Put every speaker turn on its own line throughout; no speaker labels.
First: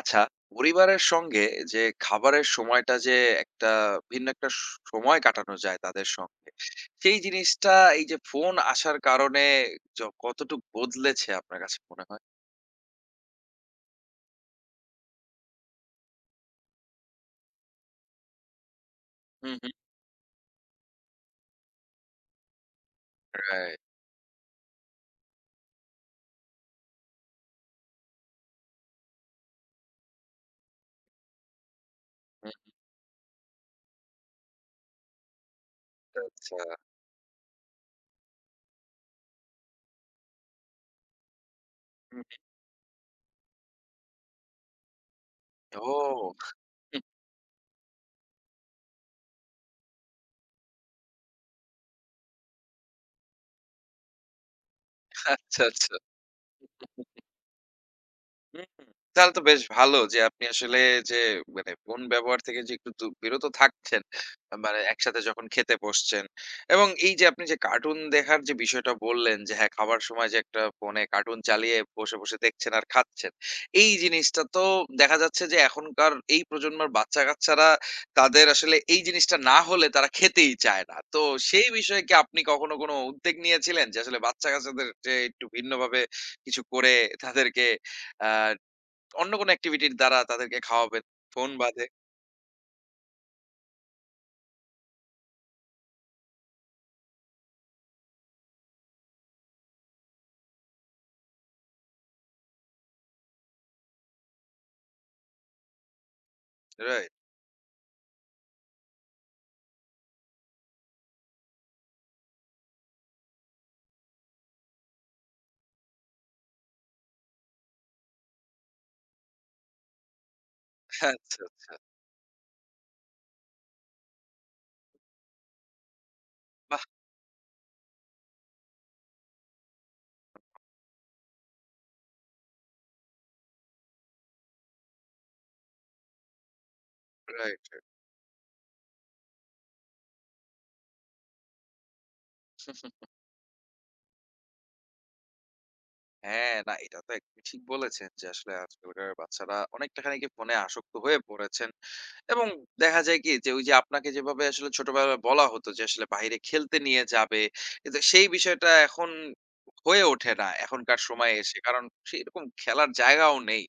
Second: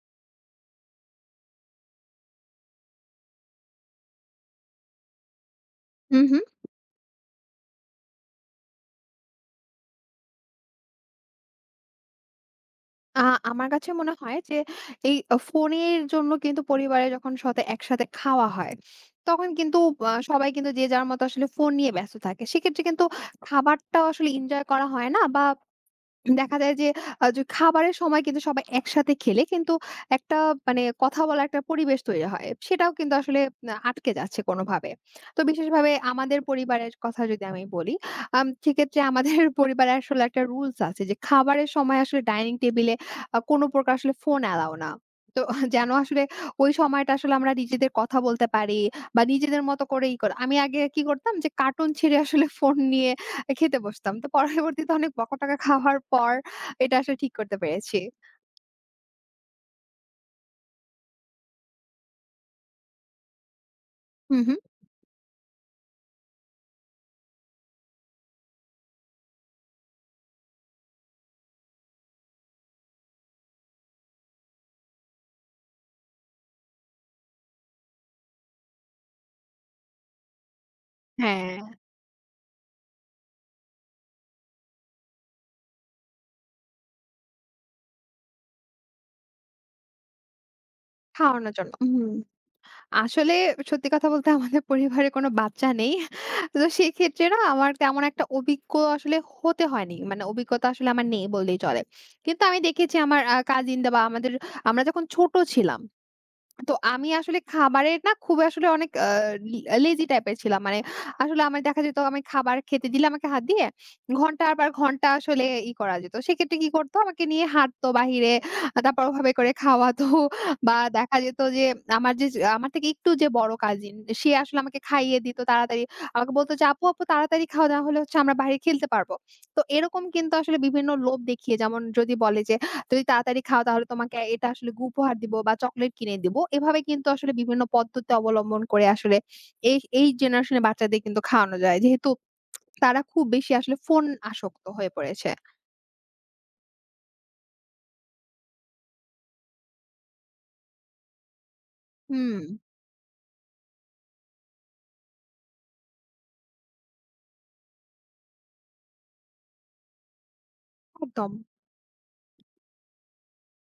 আচ্ছা, পরিবারের সঙ্গে যে খাবারের সময়টা যে একটা ভিন্ন একটা স সময় কাটানো যায় তাদের
হুম, হুম।
সঙ্গে। সেই জিনিসটা এই যে ফোন আসার কারণে কতটুক বদলেছে আপনার কাছে মনে হয়?
আ আমার কাছে মনে হয় যে এই ফোনের জন্য কিন্তু পরিবারে যখন সাথে একসাথে খাওয়া হয়, তখন
হুম, হুম।
কিন্তু সবাই কিন্তু যে যার মতো আসলে ফোন নিয়ে ব্যস্ত থাকে। সেক্ষেত্রে কিন্তু
রাইট।
খাবারটাও আসলে এনজয় করা হয় না বা দেখা যায় যে যে খাবারের সময় কিন্তু সবাই একসাথে খেলে কিন্তু একটা মানে কথা বলার একটা পরিবেশ তৈরি হয়। সেটাও কিন্তু আসলে আটকে যাচ্ছে কোনোভাবে। তো বিশেষভাবে
আচ্ছা,
আমাদের
আচ্ছা।
পরিবারের কথা যদি আমি বলি, সেক্ষেত্রে আমাদের পরিবারে আসলে একটা রুলস আছে যে খাবারের সময় আসলে
হুম, হুম।
ডাইনিং টেবল এ কোনো প্রকার আসলে ফোন এলাও না। তো যেন আসলে
ও
ওই সময়টা আসলে আমরা নিজেদের কথা বলতে পারি বা নিজেদের মতো করে ই করা। আমি আগে কি করতাম যে কার্টুন ছেড়ে আসলে ফোন নিয়ে খেতে বসতাম। তো পরবর্তীতে অনেক বকাটকা
আচ্ছা, আচ্ছা।
খাওয়ার পর এটা আসলে ঠিক করতে পেরেছি।
হুম, তাহলে তো বেশ ভালো যে আপনি আসলে যে মানে ফোন ব্যবহার থেকে যে একটু বিরত থাকছেন
হুম, হুম।
মানে একসাথে যখন খেতে বসছেন এবং এই যে আপনি যে কার্টুন দেখার যে বিষয়টা বললেন যে হ্যাঁ, খাবার সময় যে একটা ফোনে কার্টুন চালিয়ে বসে বসে দেখছেন আর খাচ্ছেন, এই জিনিসটা তো দেখা যাচ্ছে যে এখনকার এই প্রজন্মের বাচ্চা কাচ্চারা তাদের আসলে এই জিনিসটা না হলে তারা খেতেই চায় না। তো
হ্যাঁ,
সেই বিষয়ে কি আপনি কখনো কোনো উদ্যোগ নিয়েছিলেন যে আসলে বাচ্চা কাচ্চাদের যে একটু ভিন্নভাবে কিছু করে তাদেরকে অন্য কোনো এক্টিভিটির দ্বারা তাদেরকে খাওয়াবেন। ফোন
খাওয়ানোর জন্য।
বাদে।
হুম, আসলে সত্যি কথা বলতে আমাদের পরিবারে কোনো বাচ্চা নেই। তো সেক্ষেত্রে না আমার তেমন একটা অভিজ্ঞ আসলে হতে হয়নি। মানে অভিজ্ঞতা আসলে আমার নেই বললেই চলে। কিন্তু আমি দেখেছি আমার কাজিনরা বা আমাদের আমরা যখন ছোট ছিলাম, তো আমি
রাইট।
আসলে খাবারের না খুব আসলে অনেক আ লি লেজি টাইপের ছিলাম। মানে আসলে আমার দেখা যেত আমি খাবার খেতে দিলে আমাকে হাত দিয়ে ঘন্টার পর ঘন্টা আসলে ই করা যেত। সেক্ষেত্রে কি করতো, আমাকে নিয়ে হাঁটতো বাহিরে। তারপর ওভাবে করে খাওয়াতো বা দেখা যেত
আচ্ছা।
যে আমার যে আমার থেকে একটু যে বড় কাজিন সে আসলে আমাকে খাইয়ে দিত তাড়াতাড়ি। আমাকে বলতো যে,
বাহ!
"আপু, আপু তাড়াতাড়ি খাও, না হলে হচ্ছে আমরা বাইরে খেলতে পারবো।" তো এরকম কিন্তু আসলে বিভিন্ন লোভ দেখিয়ে, যেমন যদি বলে যে যদি তাড়াতাড়ি খাও তাহলে তোমাকে এটা আসলে উপহার দিব বা চকোলেট কিনে দিব। এভাবে কিন্তু আসলে বিভিন্ন
রাইট, রাইট।
পদ্ধতি অবলম্বন করে আসলে এই এই জেনারেশনের বাচ্চাদের কিন্তু খাওয়ানো যায়, যেহেতু তারা খুব বেশি আসলে ফোন আসক্ত হয়ে পড়েছে।
হ্যাঁ, না এটা তো একদমই ঠিক বলেছেন যে আসলে আজকালকার বাচ্চারা অনেকটা খানিকি ফোনে আসক্ত হয়ে পড়েছেন।
হুম,
এবং দেখা যায় কি যে ওই যে আপনাকে যেভাবে আসলে ছোটবেলায় বলা হতো যে আসলে বাইরে খেলতে নিয়ে যাবে। কিন্তু সেই বিষয়টা এখন হয়ে ওঠে না এখনকার
একদম।
সময়ে এসে। কারণ সেরকম খেলার জায়গাও নেই।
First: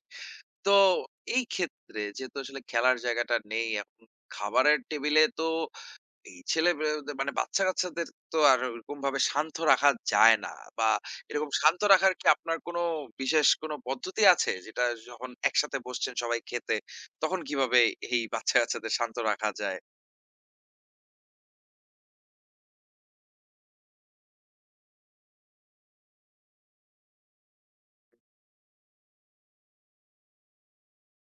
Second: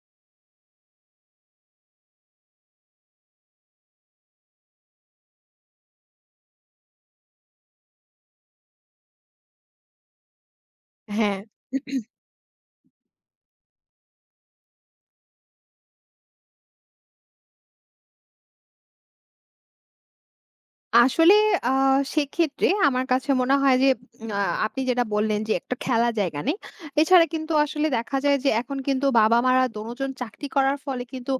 তো এই ক্ষেত্রে যেহেতু আসলে খেলার জায়গাটা নেই এখন, খাবারের টেবিলে তো এই ছেলে বে মানে বাচ্চা-কাচ্চাদের তো আর ওরকমভাবে শান্ত রাখা যায় না বা
হ্যাঁ।
এরকম শান্ত রাখার কি আপনার কোনো বিশেষ কোনো পদ্ধতি আছে? যেটা যখন একসাথে বসছেন সবাই খেতে, তখন কিভাবে এই বাচ্চা-কাচ্চাদের শান্ত রাখা যায়?
আসলে আ সেক্ষেত্রে আমার কাছে মনে হয় যে আ আপনি যেটা বললেন যে একটা খেলার জায়গা নেই। এছাড়া কিন্তু আসলে দেখা যায় যে এখন কিন্তু বাবা-মারা দোনোজন চাকরি করার ফলে কিন্তু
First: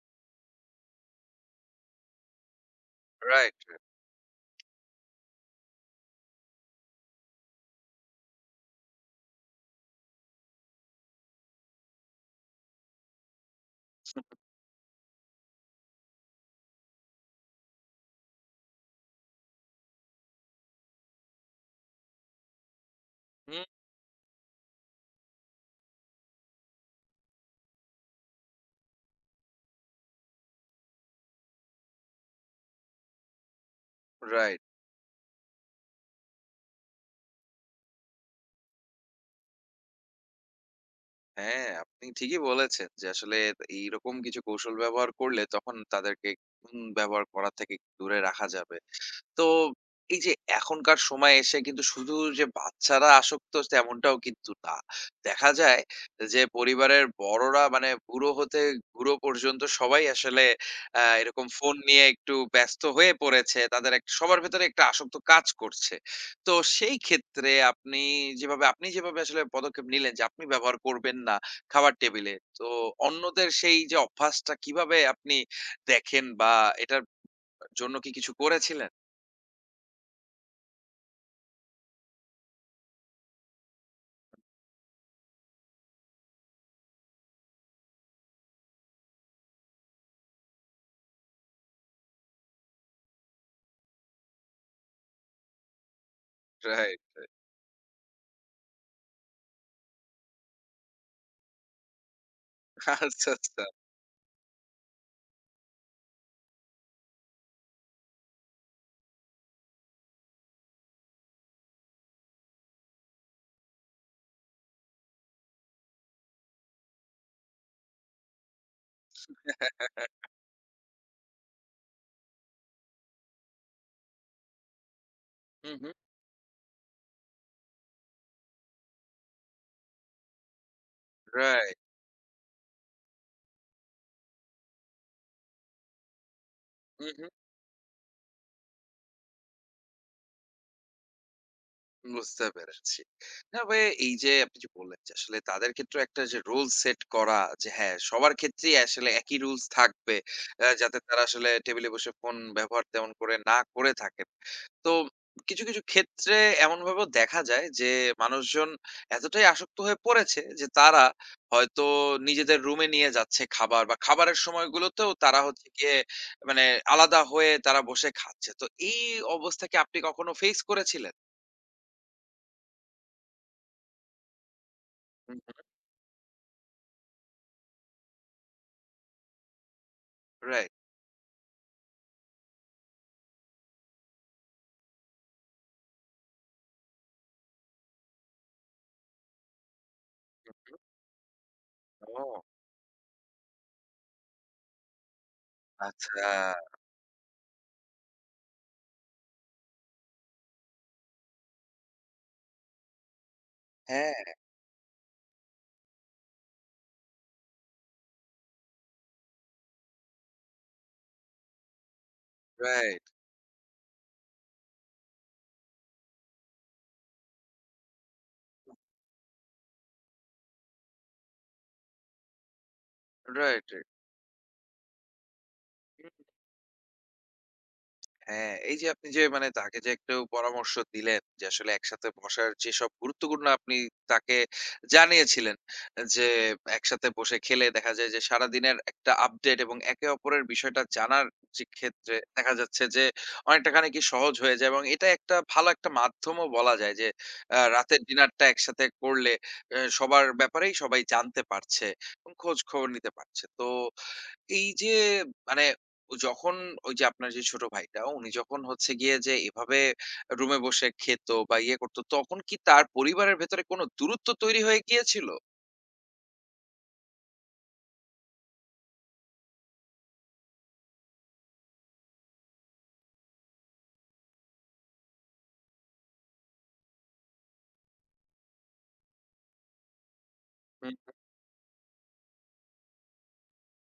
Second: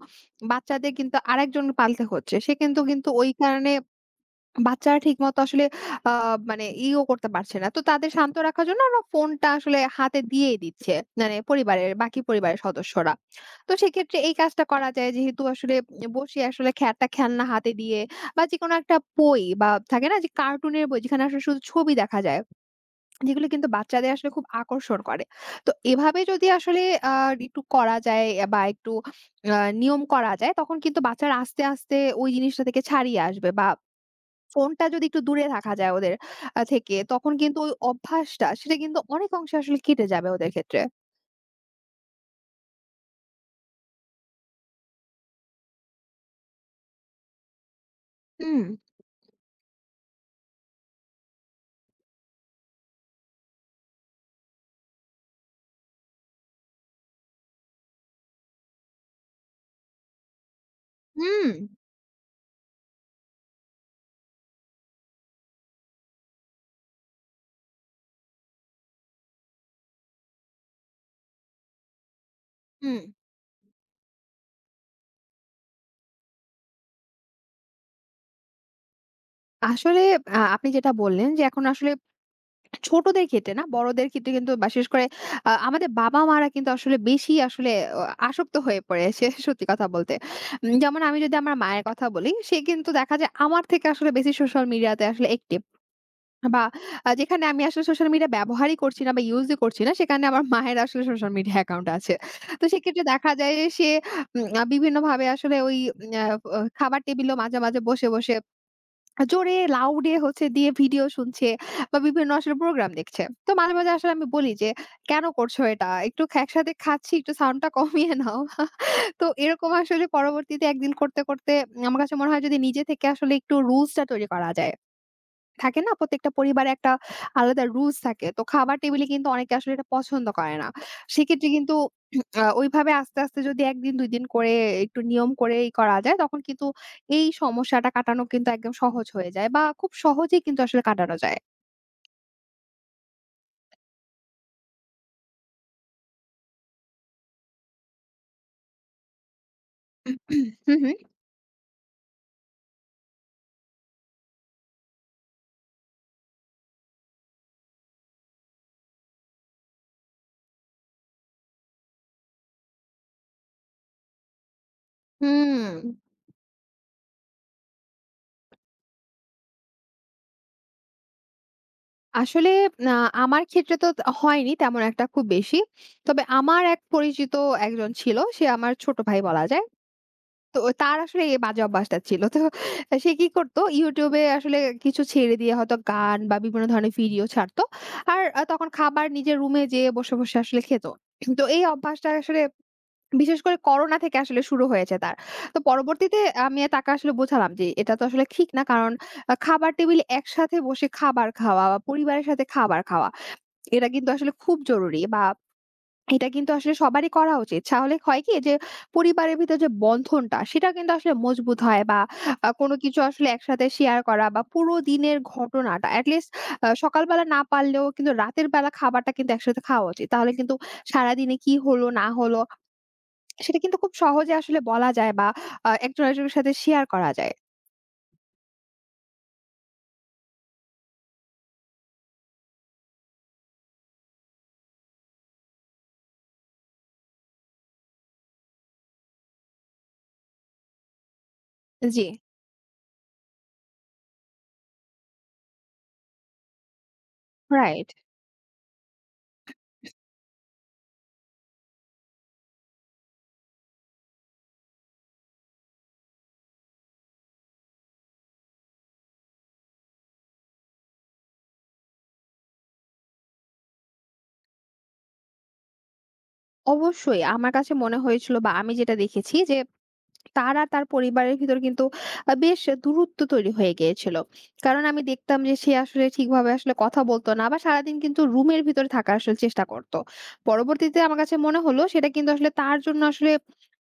বাচ্চাদের কিন্তু আরেকজন পালতে হচ্ছে। সে কিন্তু ওই
রাইট,
কারণে বাচ্চারা ঠিকমতো আসলে আ মানে ইও করতে পারছে না। তো তাদের শান্ত রাখার জন্য ওরা ফোনটা আসলে হাতে দিয়েই দিচ্ছে, মানে পরিবারের সদস্যরা। তো সেক্ষেত্রে এই কাজটা করা যায়, যেহেতু আসলে বসে আসলে একটা খেলনা হাতে দিয়ে বা যেকোনো একটা বই, বা থাকে না যে কার্টুনের বই যেখানে আসলে শুধু ছবি দেখা যায়, যেগুলো
হুম,
কিন্তু বাচ্চাদের আসলে খুব আকর্ষণ করে। তো এভাবে যদি আসলে আ একটু করা যায় বা একটু আ নিয়ম করা যায় তখন কিন্তু বাচ্চারা আস্তে, আস্তে ওই জিনিসটা থেকে ছাড়িয়ে আসবে, বা
রাইট।
ফোনটা যদি একটু দূরে রাখা যায় ওদের থেকে, তখন কিন্তু ওই অভ্যাসটা সেটা কিন্তু অনেক অংশে আসলে কেটে যাবে ওদের ক্ষেত্রে।
হ্যাঁ, আপনি ঠিকই বলেছেন যে আসলে এইরকম কিছু কৌশল ব্যবহার করলে তখন তাদেরকে ফোন ব্যবহার করা থেকে দূরে রাখা
হুম,
যাবে। তো এই যে এখনকার সময়ে এসে কিন্তু শুধু যে বাচ্চারা আসক্ত তেমনটাও কিন্তু না। দেখা যায় যে পরিবারের বড়রা মানে বুড়ো হতে বুড়ো পর্যন্ত সবাই আসলে
হুম,
এরকম ফোন নিয়ে একটু ব্যস্ত হয়ে পড়েছে। তাদের এক সবার ভেতরে একটা আসক্ত কাজ করছে। তো সেই ক্ষেত্রে আপনি যেভাবে আসলে পদক্ষেপ নিলেন যে আপনি ব্যবহার করবেন না খাবার টেবিলে। তো
হুম।
অন্যদের সেই যে অভ্যাসটা কিভাবে আপনি দেখেন বা এটার জন্য কি কিছু করেছিলেন?
আসলে আপনি যেটা বললেন যে এখন আসলে ছোটদের ক্ষেত্রে না, বড়দের ক্ষেত্রে কিন্তু বিশেষ করে আমাদের বাবা-মারা কিন্তু আসলে বেশি আসলে অ আসক্ত হয়ে পড়েছে সত্যি কথা বলতে। যেমন আমি যদি আমার মায়ের কথা বলি, সে কিন্তু দেখা যায় আমার থেকে আসলে বেশি সোশ্যাল মিডিয়াতে আসলে অ্যাক্টিভ। বা
রাইট, রাইট।
যেখানে আমি আসলে সোশ্যাল মিডিয়া ব্যবহারই করছি না বা ইউজই করছি না, সেখানে আমার মায়ের আসলে সোশ্যাল মিডিয়া অ্যাকাউন্ট আছে। তো সেক্ষেত্রে
আচ্ছা,
দেখা যায়
আচ্ছা।
যে সে উম আ বিভিন্নভাবে আসলে ওই উম আ অ খাবার টেবিলেও মাঝে, মাঝে বসে, বসে জোরে লাউড এ হচ্ছে দিয়ে ভিডিও শুনছে বা বিভিন্ন আসলে প্রোগ্রাম দেখছে। তো মাঝে, মাঝে আসলে আমি বলি যে, "কেন করছো এটা? একটু একসাথে খাচ্ছি, একটু সাউন্ডটা কমিয়ে নাও।" তো এরকম আসলে পরবর্তীতে একদিন করতে, করতে আমার কাছে মনে হয় যদি নিজে থেকে আসলে একটু রুলসটা তৈরি করা যায়।
হু,
থাকে
হু।
না? প্রত্যেকটা পরিবারে একটা আলাদা রুলস থাকে। তো খাবার টেবিলে কিন্তু অনেকে আসলে এটা পছন্দ করে না। সেক্ষেত্রে কিন্তু
রাইট।
ওইভাবে আস্তে, আস্তে যদি ১ দিন ২ দিন করে একটু নিয়ম করে ই করা যায়, তখন কিন্তু
হু, হু।
এই সমস্যাটা কাটানো কিন্তু একদম সহজ হয়ে যায় বা খুব সহজেই কিন্তু আসলে কাটানো যায়।
বুঝতে পেরেছি। না ভাই, এই যে আপনি যে বললেন যে আসলে তাদের ক্ষেত্রেও একটা যে রুল সেট করা যে হ্যাঁ, সবার ক্ষেত্রেই আসলে একই রুলস
হু,
থাকবে।
হু।
যাতে তারা আসলে টেবিলে বসে ফোন ব্যবহার তেমন করে না করে থাকেন। তো কিছু, কিছু ক্ষেত্রে এমনভাবেও দেখা যায় যে মানুষজন এতটাই আসক্ত হয়ে পড়েছে যে তারা হয়তো নিজেদের রুমে নিয়ে যাচ্ছে খাবার বা খাবারের সময়গুলোতেও তারা
হুম,
হচ্ছে গিয়ে মানে আলাদা হয়ে তারা বসে খাচ্ছে। তো এই অবস্থাকে আপনি কখনো ফেস করেছিলেন?
আসলে আ আমার ক্ষেত্রে তো হয়নি তেমন একটা খুব বেশি। তবে আমার এক পরিচিত একজন ছিল। সে আমার ছোট ভাই বলা যায়। তো
রাইট।
তার আসলে এই বাজে অভ্যাসটা ছিল। তো সে কি করত, YouTube এ আসলে কিছু ছেড়ে দিয়ে হয়তো গান বা বিভিন্ন ধরনের ভিডিও ছাড়ত। আর তখন খাবার নিজের রুমে যেয়ে বসে, বসে আসলে খেত। তো এই অভ্যাসটা আসলে
ও
বিশেষ করে করোনা থেকে আসলে শুরু হয়েছে তার। তো পরবর্তীতে
আচ্ছা।
আমি তাকে আসলে বোঝালাম যে এটা তো আসলে ঠিক না। কারণ খাবার টেবিলে একসাথে বসে খাবার খাওয়া বা পরিবারের সাথে খাবার খাওয়া এটা কিন্তু
হ্যাঁ,
আসলে খুব জরুরি বা এটা কিন্তু আসলে সবারই করা উচিত। তাহলে হয় কি যে পরিবারের ভিতর যে বন্ধনটা সেটা কিন্তু আসলে মজবুত হয় বা কোনো কিছু
রাইট,
আসলে একসাথে শেয়ার করা বা পুরো দিনের ঘটনাটা এটলিস্ট সকালবেলা না পারলেও কিন্তু রাতের বেলা খাবারটা কিন্তু একসাথে খাওয়া উচিত। তাহলে কিন্তু সারাদিনে কি হলো না হলো সেটা
রাইট,
কিন্তু
রাইট।
খুব সহজে আসলে বলা যায় বা একজন
হুম,
আরেকজনের সাথে শেয়ার করা যায়।
হ্যাঁ, এই যে আপনি যে মানে তাকে যে একটু পরামর্শ দিলেন যে আসলে একসাথে বসার যেসব গুরুত্বপূর্ণ আপনি তাকে জানিয়েছিলেন যে একসাথে বসে খেলে দেখা যায় যে সারাদিনের একটা আপডেট এবং একে অপরের বিষয়টা জানার যে
জি,
ক্ষেত্রে দেখা যাচ্ছে যে অনেকটা খানিকি সহজ হয়ে যায় এবং এটা একটা ভালো একটা মাধ্যমও বলা যায় যে
রাইট।
রাতের ডিনারটা একসাথে করলে সবার ব্যাপারেই সবাই জানতে পারছে এবং খোঁজ খবর নিতে পারছে। তো এই যে মানে ও যখন ওই যে আপনার যে ছোট ভাইটা উনি যখন হচ্ছে গিয়ে যে এভাবে রুমে বসে খেত বা ইয়ে করতো, তখন কি তার পরিবারের ভেতরে কোনো দূরত্ব তৈরি হয়ে গিয়েছিল?
অবশ্যই আমার কাছে মনে হয়েছিল বা আমি যেটা দেখেছি যে তার আর তার পরিবারের ভিতর কিন্তু বেশ দূরত্ব তৈরি হয়ে গিয়েছিল। কারণ আমি দেখতাম যে সে আসলে ঠিকভাবে আসলে কথা বলতো না বা সারাদিন কিন্তু রুমের ভিতরে থাকার আসলে চেষ্টা করত। পরবর্তীতে
হুম।
আমার কাছে মনে হলো সেটা কিন্তু আসলে তার জন্য আসলে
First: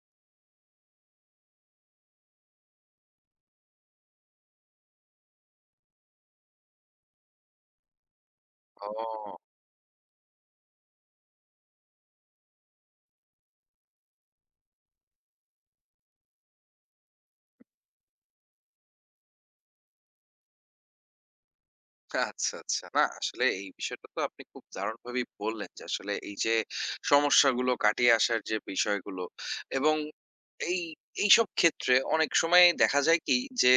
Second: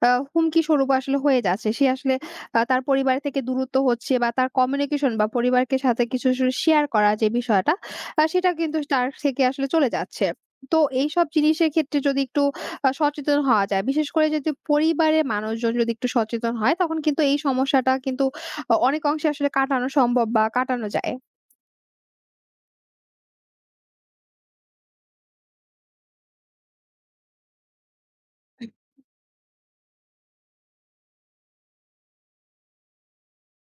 হুমকি স্বরূপ আসলে হয়ে যাচ্ছে। সে আসলে তার পরিবার থেকে দূরত্ব হচ্ছে বা তার কমিউনিকেশন বা পরিবারকে সাথে কিছু আসলে শেয়ার করা যে বিষয়টা সেটা কিন্তু তার
ও।
থেকে আসলে চলে যাচ্ছে। তো এইসব জিনিসের ক্ষেত্রে যদি একটু সচেতন হওয়া যায়। বিশেষ করে যদি পরিবারের মানুষজন যদি একটু সচেতন হয়, তখন কিন্তু এই সমস্যাটা কিন্তু অনেক অংশে আসলে কাটানো সম্ভব বা কাটানো যায়।
আচ্ছা, আচ্ছা। না আসলে এই বিষয়টা তো আপনি খুব দারুণভাবেই বললেন যে আসলে এই যে সমস্যাগুলো কাটিয়ে আসার যে বিষয়গুলো এবং এই এইসব ক্ষেত্রে অনেক সময় দেখা যায় কি যে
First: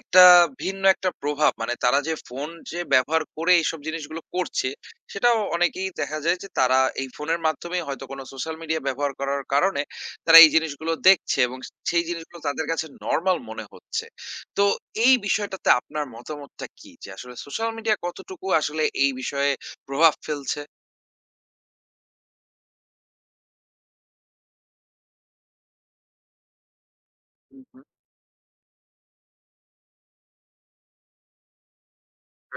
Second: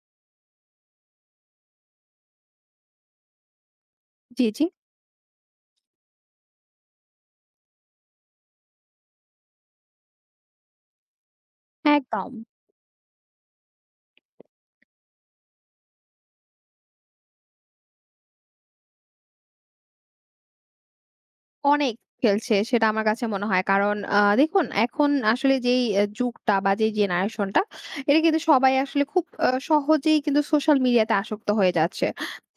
একটা ভিন্ন একটা প্রভাব মানে তারা যে ফোন যে ব্যবহার করে এইসব জিনিসগুলো
জি, জি।
করছে, সেটাও অনেকেই দেখা যায় যে তারা এই ফোনের মাধ্যমে হয়তো কোনো সোশ্যাল মিডিয়া ব্যবহার করার কারণে তারা এই জিনিসগুলো দেখছে এবং সেই
একদম।
জিনিসগুলো তাদের কাছে নরমাল মনে হচ্ছে। তো এই বিষয়টাতে আপনার মতামতটা কি? যে আসলে সোশ্যাল মিডিয়া কতটুকু আসলে এই বিষয়ে প্রভাব ফেলছে?
অনেক খেলছে সেটা আমার কাছে মনে হয়। কারণ দেখুন, এখন আসলে যেই যুগটা বা যেই জেনারেশন টা
হুম, হুম।
এটা কিন্তু সবাই আসলে খুব সহজেই কিন্তু সোশ্যাল মিডিয়াতে আসক্ত হয়ে যাচ্ছে।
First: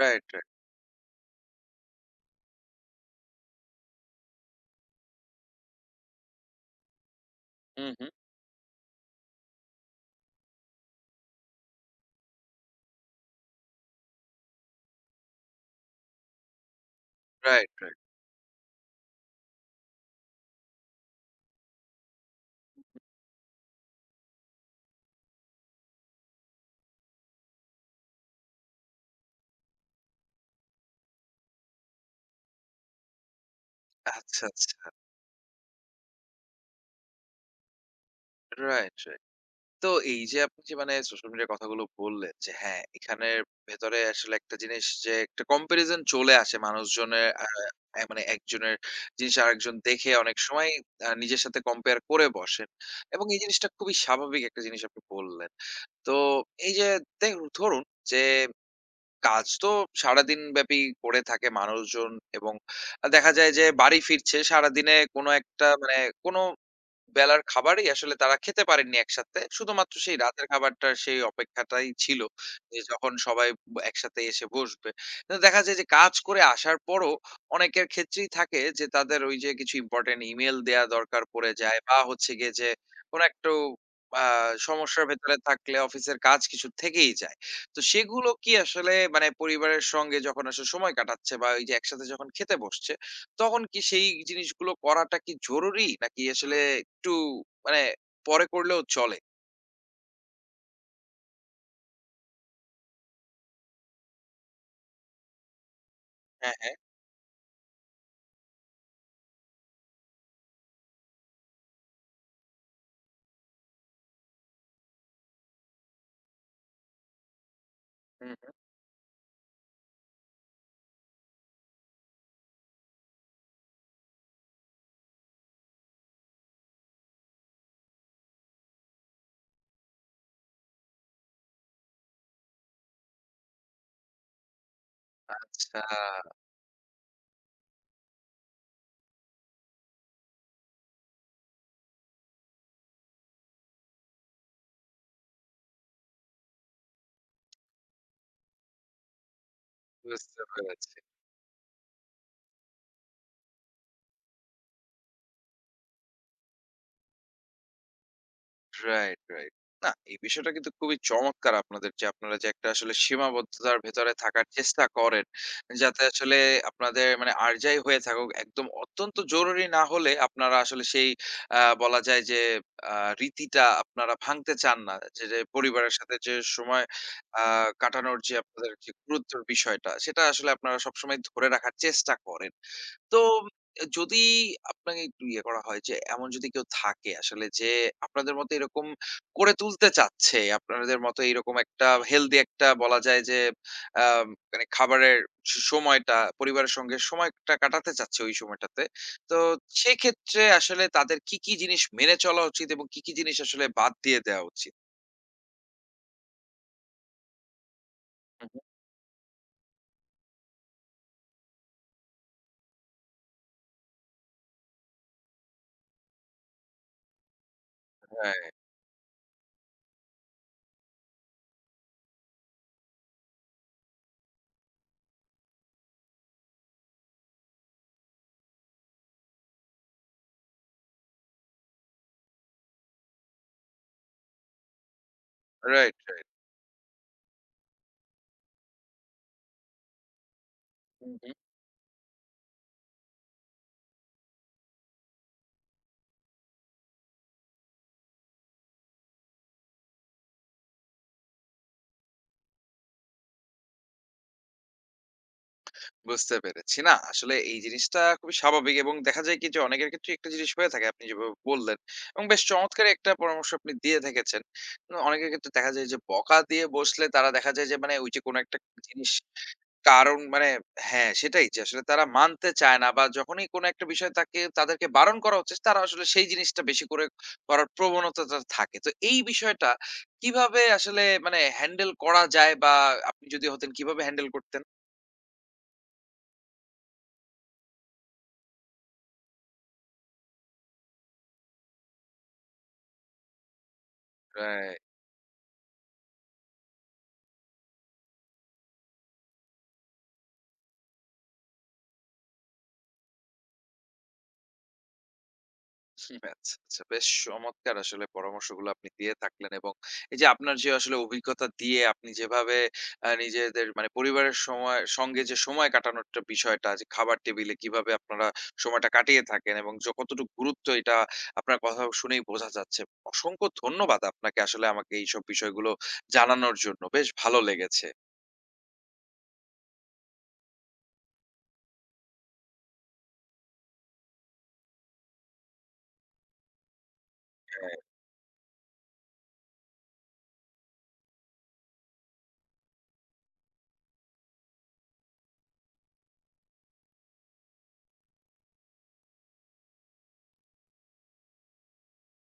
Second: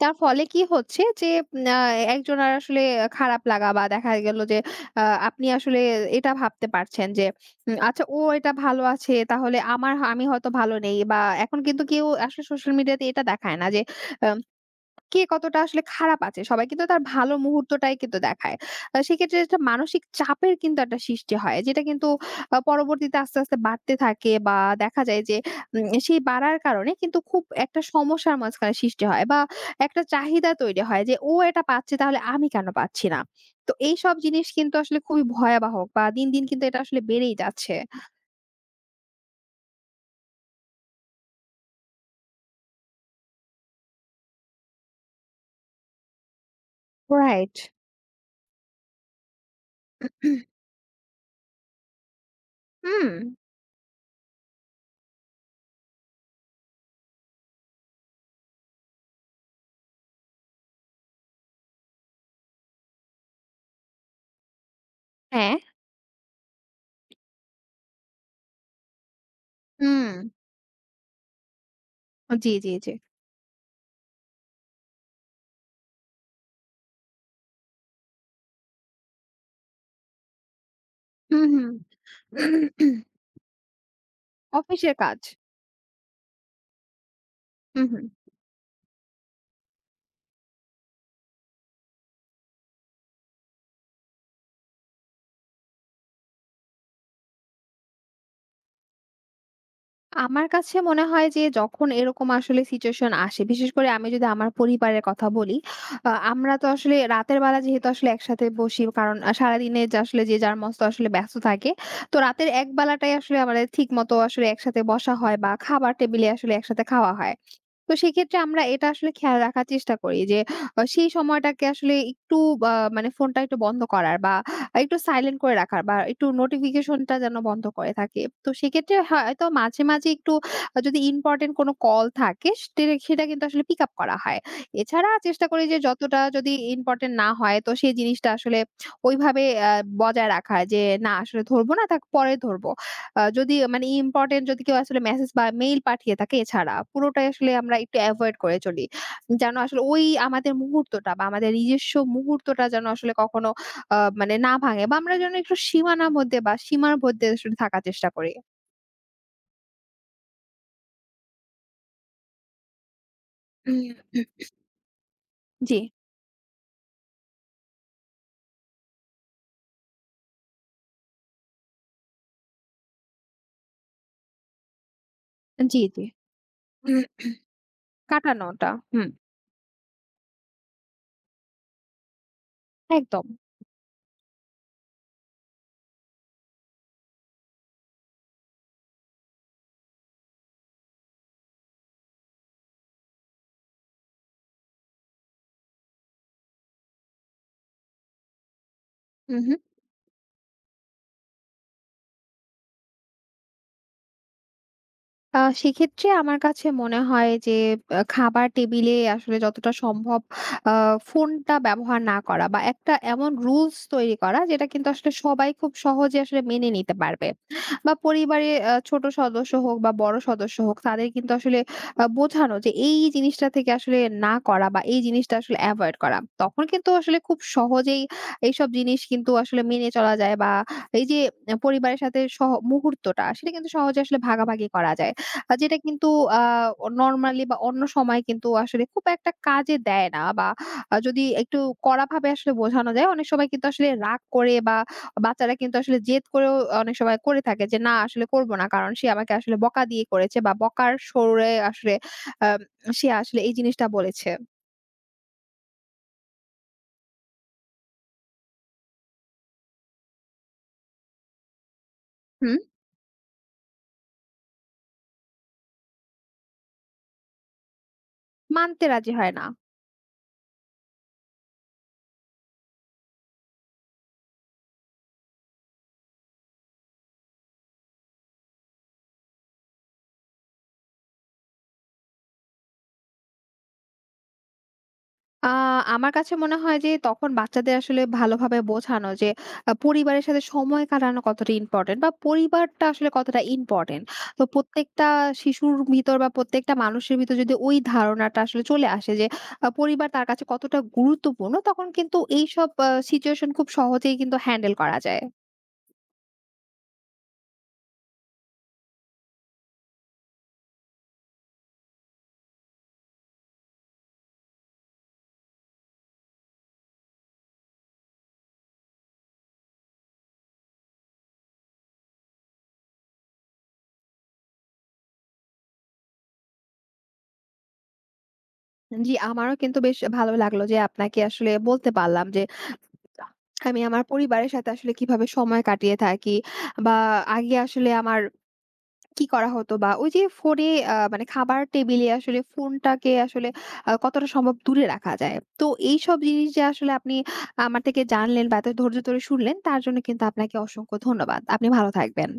তার ফলে
রাইট।
কি হচ্ছে যে উম আ একজনের আসলে খারাপ লাগা বা দেখা গেল যে আ আপনি আসলে এটা ভাবতে পারছেন যে
হুম,
আচ্ছা,
হুম।
ও এটা ভালো আছে, তাহলে আমি হয়তো ভালো নেই, বা এখন কিন্তু কেউ আসলে সোশ্যাল মিডিয়াতে এটা দেখায় না যে আ কে কতটা আসলে খারাপ আছে। সবাই কিন্তু তার ভালো
রাইট,
মুহূর্তটাই
রাইট।
কিন্তু দেখায়। সেক্ষেত্রে একটা মানসিক চাপের কিন্তু একটা সৃষ্টি হয়, যেটা কিন্তু পরবর্তীতে আস্তে, আস্তে বাড়তে থাকে, বা দেখা যায় যে সেই বাড়ার কারণে কিন্তু খুব একটা সমস্যার মাঝখানে সৃষ্টি হয় বা একটা চাহিদা তৈরি হয় যে, "ও এটা পাচ্ছে, তাহলে আমি কেন পাচ্ছি না?" তো এইসব
আচ্ছা,
জিনিস কিন্তু
আচ্ছা।
আসলে খুবই ভয়াবহ বা দিন, দিন কিন্তু এটা আসলে বেড়েই যাচ্ছে।
Right, right. তো এই যে আপনি যে মানে সোশ্যাল মিডিয়ার কথাগুলো বললেন যে হ্যাঁ, এখানের ভেতরে আসলে একটা জিনিস যে একটা কম্প্যারিজন চলে আসে মানুষজনের আ
রাইট।
আ মানে একজনের জিনিস আরেকজন দেখে অনেক সময় নিজের সাথে কম্পেয়ার করে বসেন।
হুম।
এবং এই জিনিসটা খুবই স্বাভাবিক একটা জিনিস আপনি বললেন। তো এই যে দে ধরুন যে কাজ তো সারাদিন ব্যাপী করে থাকে মানুষজন এবং দেখা যায় যে বাড়ি ফিরছে সারাদিনে কোনো
হ্যাঁ।
একটা মানে কোনো বেলার খাবারই আসলে তারা খেতে পারেননি একসাথে। শুধুমাত্র
হুম।
সেই রাতের খাবারটার সেই অপেক্ষাটাই ছিল
জি, জি,
যে
জি।
যখন সবাই একসাথে এসে বসবে। তো দেখা যায় যে কাজ করে আসার পরও অনেকের ক্ষেত্রেই থাকে যে তাদের ওই যে কিছু ইম্পোর্টেন্ট ইমেইল দেয়া দরকার
হুম,
পড়ে
হুম।
যায় বা হচ্ছে গিয়ে যে কোনো একটু আ
অফিসের
সমস্যার
কাজ।
ভেতরে থাকলে অফিসের কাজ কিছু থেকেই যায়। তো
হুম, হুম।
সেগুলো কি আসলে মানে পরিবারের সঙ্গে যখন আসলে সময় কাটাচ্ছে বা ওই যে একসাথে যখন খেতে বসছে তখন কি সেই জিনিসগুলো করাটা কি জরুরি? নাকি আসলে একটু মানে পরে করলেও চলে?
আমার কাছে মনে হয় যে যখন এরকম আসলে সিচুয়েশন আসে, বিশেষ করে আমি যদি আমার পরিবারের কথা বলি, আমরা
হ্যাঁ,
তো
হ্যাঁ।
আসলে রাতের বেলা যেহেতু আসলে একসাথে বসি, কারণ সারাদিনে যে আসলে যে যার মস্ত আসলে ব্যস্ত থাকে। তো রাতের এক বেলাটাই আসলে আমাদের ঠিকমতো আসলে একসাথে বসা হয় বা খাবার টেবিলে আসলে একসাথে খাওয়া হয়। তো
হুম,
সেক্ষেত্রে
হুম।
আমরা এটা আসলে খেয়াল রাখার চেষ্টা করি যে সেই সময়টাকে আসলে একটু মানে ফোনটা একটু বন্ধ করার বা একটু সাইলেন্ট করে রাখার বা একটু নোটিফিকেশনটা যেন বন্ধ করে থাকে। তো সেক্ষেত্রে হয়তো মাঝে, মাঝে একটু যদি ইম্পোর্টেন্ট কোনো কল থাকে সেটা কিন্তু আসলে পিক আপ করা হয়। এছাড়া চেষ্টা করি যে
আচ্ছা,
যতটা যদি ইম্পোর্টেন্ট না হয় তো সেই জিনিসটা আসলে ওইভাবে আ বজায় রাখা, যে না আসলে ধরবো না, তার পরে ধরব। যদি মানে ইম্পোর্টেন্ট যদি কেউ আসলে মেসেজ বা মেইল পাঠিয়ে থাকে এছাড়া। পুরোটাই আসলে আমরা একটু এভয়েড করে চলি, যেন আসলে ওই
বুঝতে
আমাদের
পেরেছি।
মুহূর্তটা বা আমাদের নিজস্ব মুহূর্তটা যেন আসলে কখনো মানে না ভাঙে, বা আমরা যেন একটু সীমানার মধ্যে বা সীমার মধ্যে আসলে থাকার চেষ্টা করি।
Right, right. না, এই বিষয়টা কিন্তু খুবই চমৎকার আপনাদের যে আপনারা যে একটা আসলে সীমাবদ্ধতার ভেতরে থাকার চেষ্টা করেন।
জি,
যাতে আসলে আপনাদের মানে আর যাই হয়ে থাকুক একদম অত্যন্ত জরুরি না হলে আপনারা আসলে সেই বলা যায় যে আ রীতিটা আপনারা ভাঙতে চান না। যে
জি,
পরিবারের
জি।
সাথে যে সময় আ কাটানোর যে
কাটানোটা।
আপনাদের যে
হুম,
গুরুত্বের বিষয়টা সেটা আসলে আপনারা সবসময় ধরে রাখার চেষ্টা করেন। তো
একদম।
যদি আপনাকে একটু ইয়ে করা হয় যে এমন যদি কেউ থাকে আসলে যে আপনাদের মতো এরকম করে তুলতে চাচ্ছে, আপনাদের মতো এরকম একটা হেলদি একটা বলা যায় যে আ মানে খাবারের সময়টা পরিবারের সঙ্গে সময়টা কাটাতে চাচ্ছে ওই সময়টাতে।
হু,
তো
হু।
সেক্ষেত্রে আসলে তাদের কি, কি জিনিস মেনে চলা উচিত এবং কি, কি জিনিস আসলে বাদ দিয়ে দেওয়া উচিত?
সেক্ষেত্রে আমার কাছে মনে হয় যে খাবার
হু, হু।
টেবিলে আসলে যতটা সম্ভব আ ফোনটা ব্যবহার না করা বা একটা এমন রুলস তৈরি করা যেটা কিন্তু আসলে সবাই খুব সহজে আসলে মেনে নিতে পারবে। বা
হ্যাঁ,
পরিবারে ছোট সদস্য হোক বা বড় সদস্য হোক তাদের কিন্তু আসলে বোঝানো যে এই জিনিসটা থেকে আসলে না করা বা এই জিনিসটা আসলে এভয়েড করা। তখন কিন্তু আসলে খুব সহজেই এইসব জিনিস কিন্তু আসলে মেনে চলা যায়, বা এই যে পরিবারের সাথে সহ মুহূর্তটা সেটা কিন্তু সহজে আসলে ভাগাভাগি করা যায়। যেটা
রাইট,
কিন্তু আ নরমালি বা অন্য সময় কিন্তু আসলে খুব একটা কাজে দেয় না, বা
রাইট।
যদি একটু কড়াভাবে আসলে বোঝানো যায়, অনেক সময় কিন্তু আসলে রাগ করে বা বাচ্চারা কিন্তু আসলে জেদ করেও অনেক সময় করে থাকে যে, "না আসলে করব না। কারণ সে আমাকে আসলে বকা দিয়ে করেছে বা বকার সুরে আসলে আ সে আসলে এই জিনিসটা বলেছে।"
বুঝতে পেরেছি। না, আসলে এই জিনিসটা খুবই স্বাভাবিক এবং দেখা যায় কি যে অনেকের ক্ষেত্রে একটা জিনিস হয়ে থাকে আপনি যেভাবে বললেন এবং বেশ
হুম,
চমৎকার একটা পরামর্শ আপনি দিয়ে থেকেছেন। অনেকের ক্ষেত্রে দেখা যায় যে বকা দিয়ে বসলে তারা দেখা যায় যে মানে ওই যে কোনো একটা
মানতে রাজি
জিনিস
হয় না।
কারণ মানে হ্যাঁ, সেটাই যে আসলে তারা মানতে চায় না বা যখনই কোনো একটা বিষয় তাদেরকে বারণ করা হচ্ছে তারা আসলে সেই জিনিসটা বেশি করে করার প্রবণতাটা থাকে। তো এই বিষয়টা কিভাবে আসলে মানে হ্যান্ডেল করা যায় বা আপনি যদি হতেন কিভাবে হ্যান্ডেল করতেন?
আ আমার কাছে মনে হয় যে তখন বাচ্চাদের আসলে ভালোভাবে বোঝানো যে পরিবারের সাথে সময় কাটানো কতটা ইম্পোর্টেন্ট বা পরিবারটা আসলে কতটা ইম্পোর্টেন্ট। তো
অ্যা
প্রত্যেকটা শিশুর ভিতর বা প্রত্যেকটা মানুষের ভিতর যদি ওই ধারণাটা আসলে চলে আসে যে পরিবার তার কাছে কতটা গুরুত্বপূর্ণ, তখন কিন্তু এইসব সিচুয়েশন খুব সহজেই কিন্তু হ্যান্ডেল করা যায়।
হুম, আচ্ছা, আচ্ছা। বেশ চমৎকার আসলে পরামর্শগুলো আপনি দিয়ে থাকলেন এবং এই যে আপনার যে আসলে অভিজ্ঞতা দিয়ে আপনি যেভাবে নিজেদের মানে পরিবারের সময় সঙ্গে যে সময় কাটানোর একটা বিষয়টা যে খাবার টেবিলে কিভাবে আপনারা সময়টা কাটিয়ে থাকেন এবং কতটুকু গুরুত্ব এটা আপনার কথা শুনেই বোঝা যাচ্ছে। অসংখ্য ধন্যবাদ আপনাকে আসলে আমাকে এইসব বিষয়গুলো জানানোর জন্য। বেশ ভালো লেগেছে।
জি, আমারও কিন্তু বেশ ভালো লাগলো যে আপনাকে আসলে বলতে পারলাম যে আমি আমার পরিবারের সাথে আসলে কিভাবে সময় কাটিয়ে থাকি, বা আগে
হ্যাঁ।
আসলে আমার কি করা হতো, বা ওই যে ফোনে মানে খাবার টেবিলে আসলে ফোনটাকে আসলে কতটা সম্ভব দূরে রাখা যায়। তো এইসব জিনিস যে আসলে আপনি আমার থেকে জানলেন বা এত ধৈর্য ধরে শুনলেন তার জন্য কিন্তু আপনাকে অসংখ্য ধন্যবাদ। আপনি ভালো থাকবেন।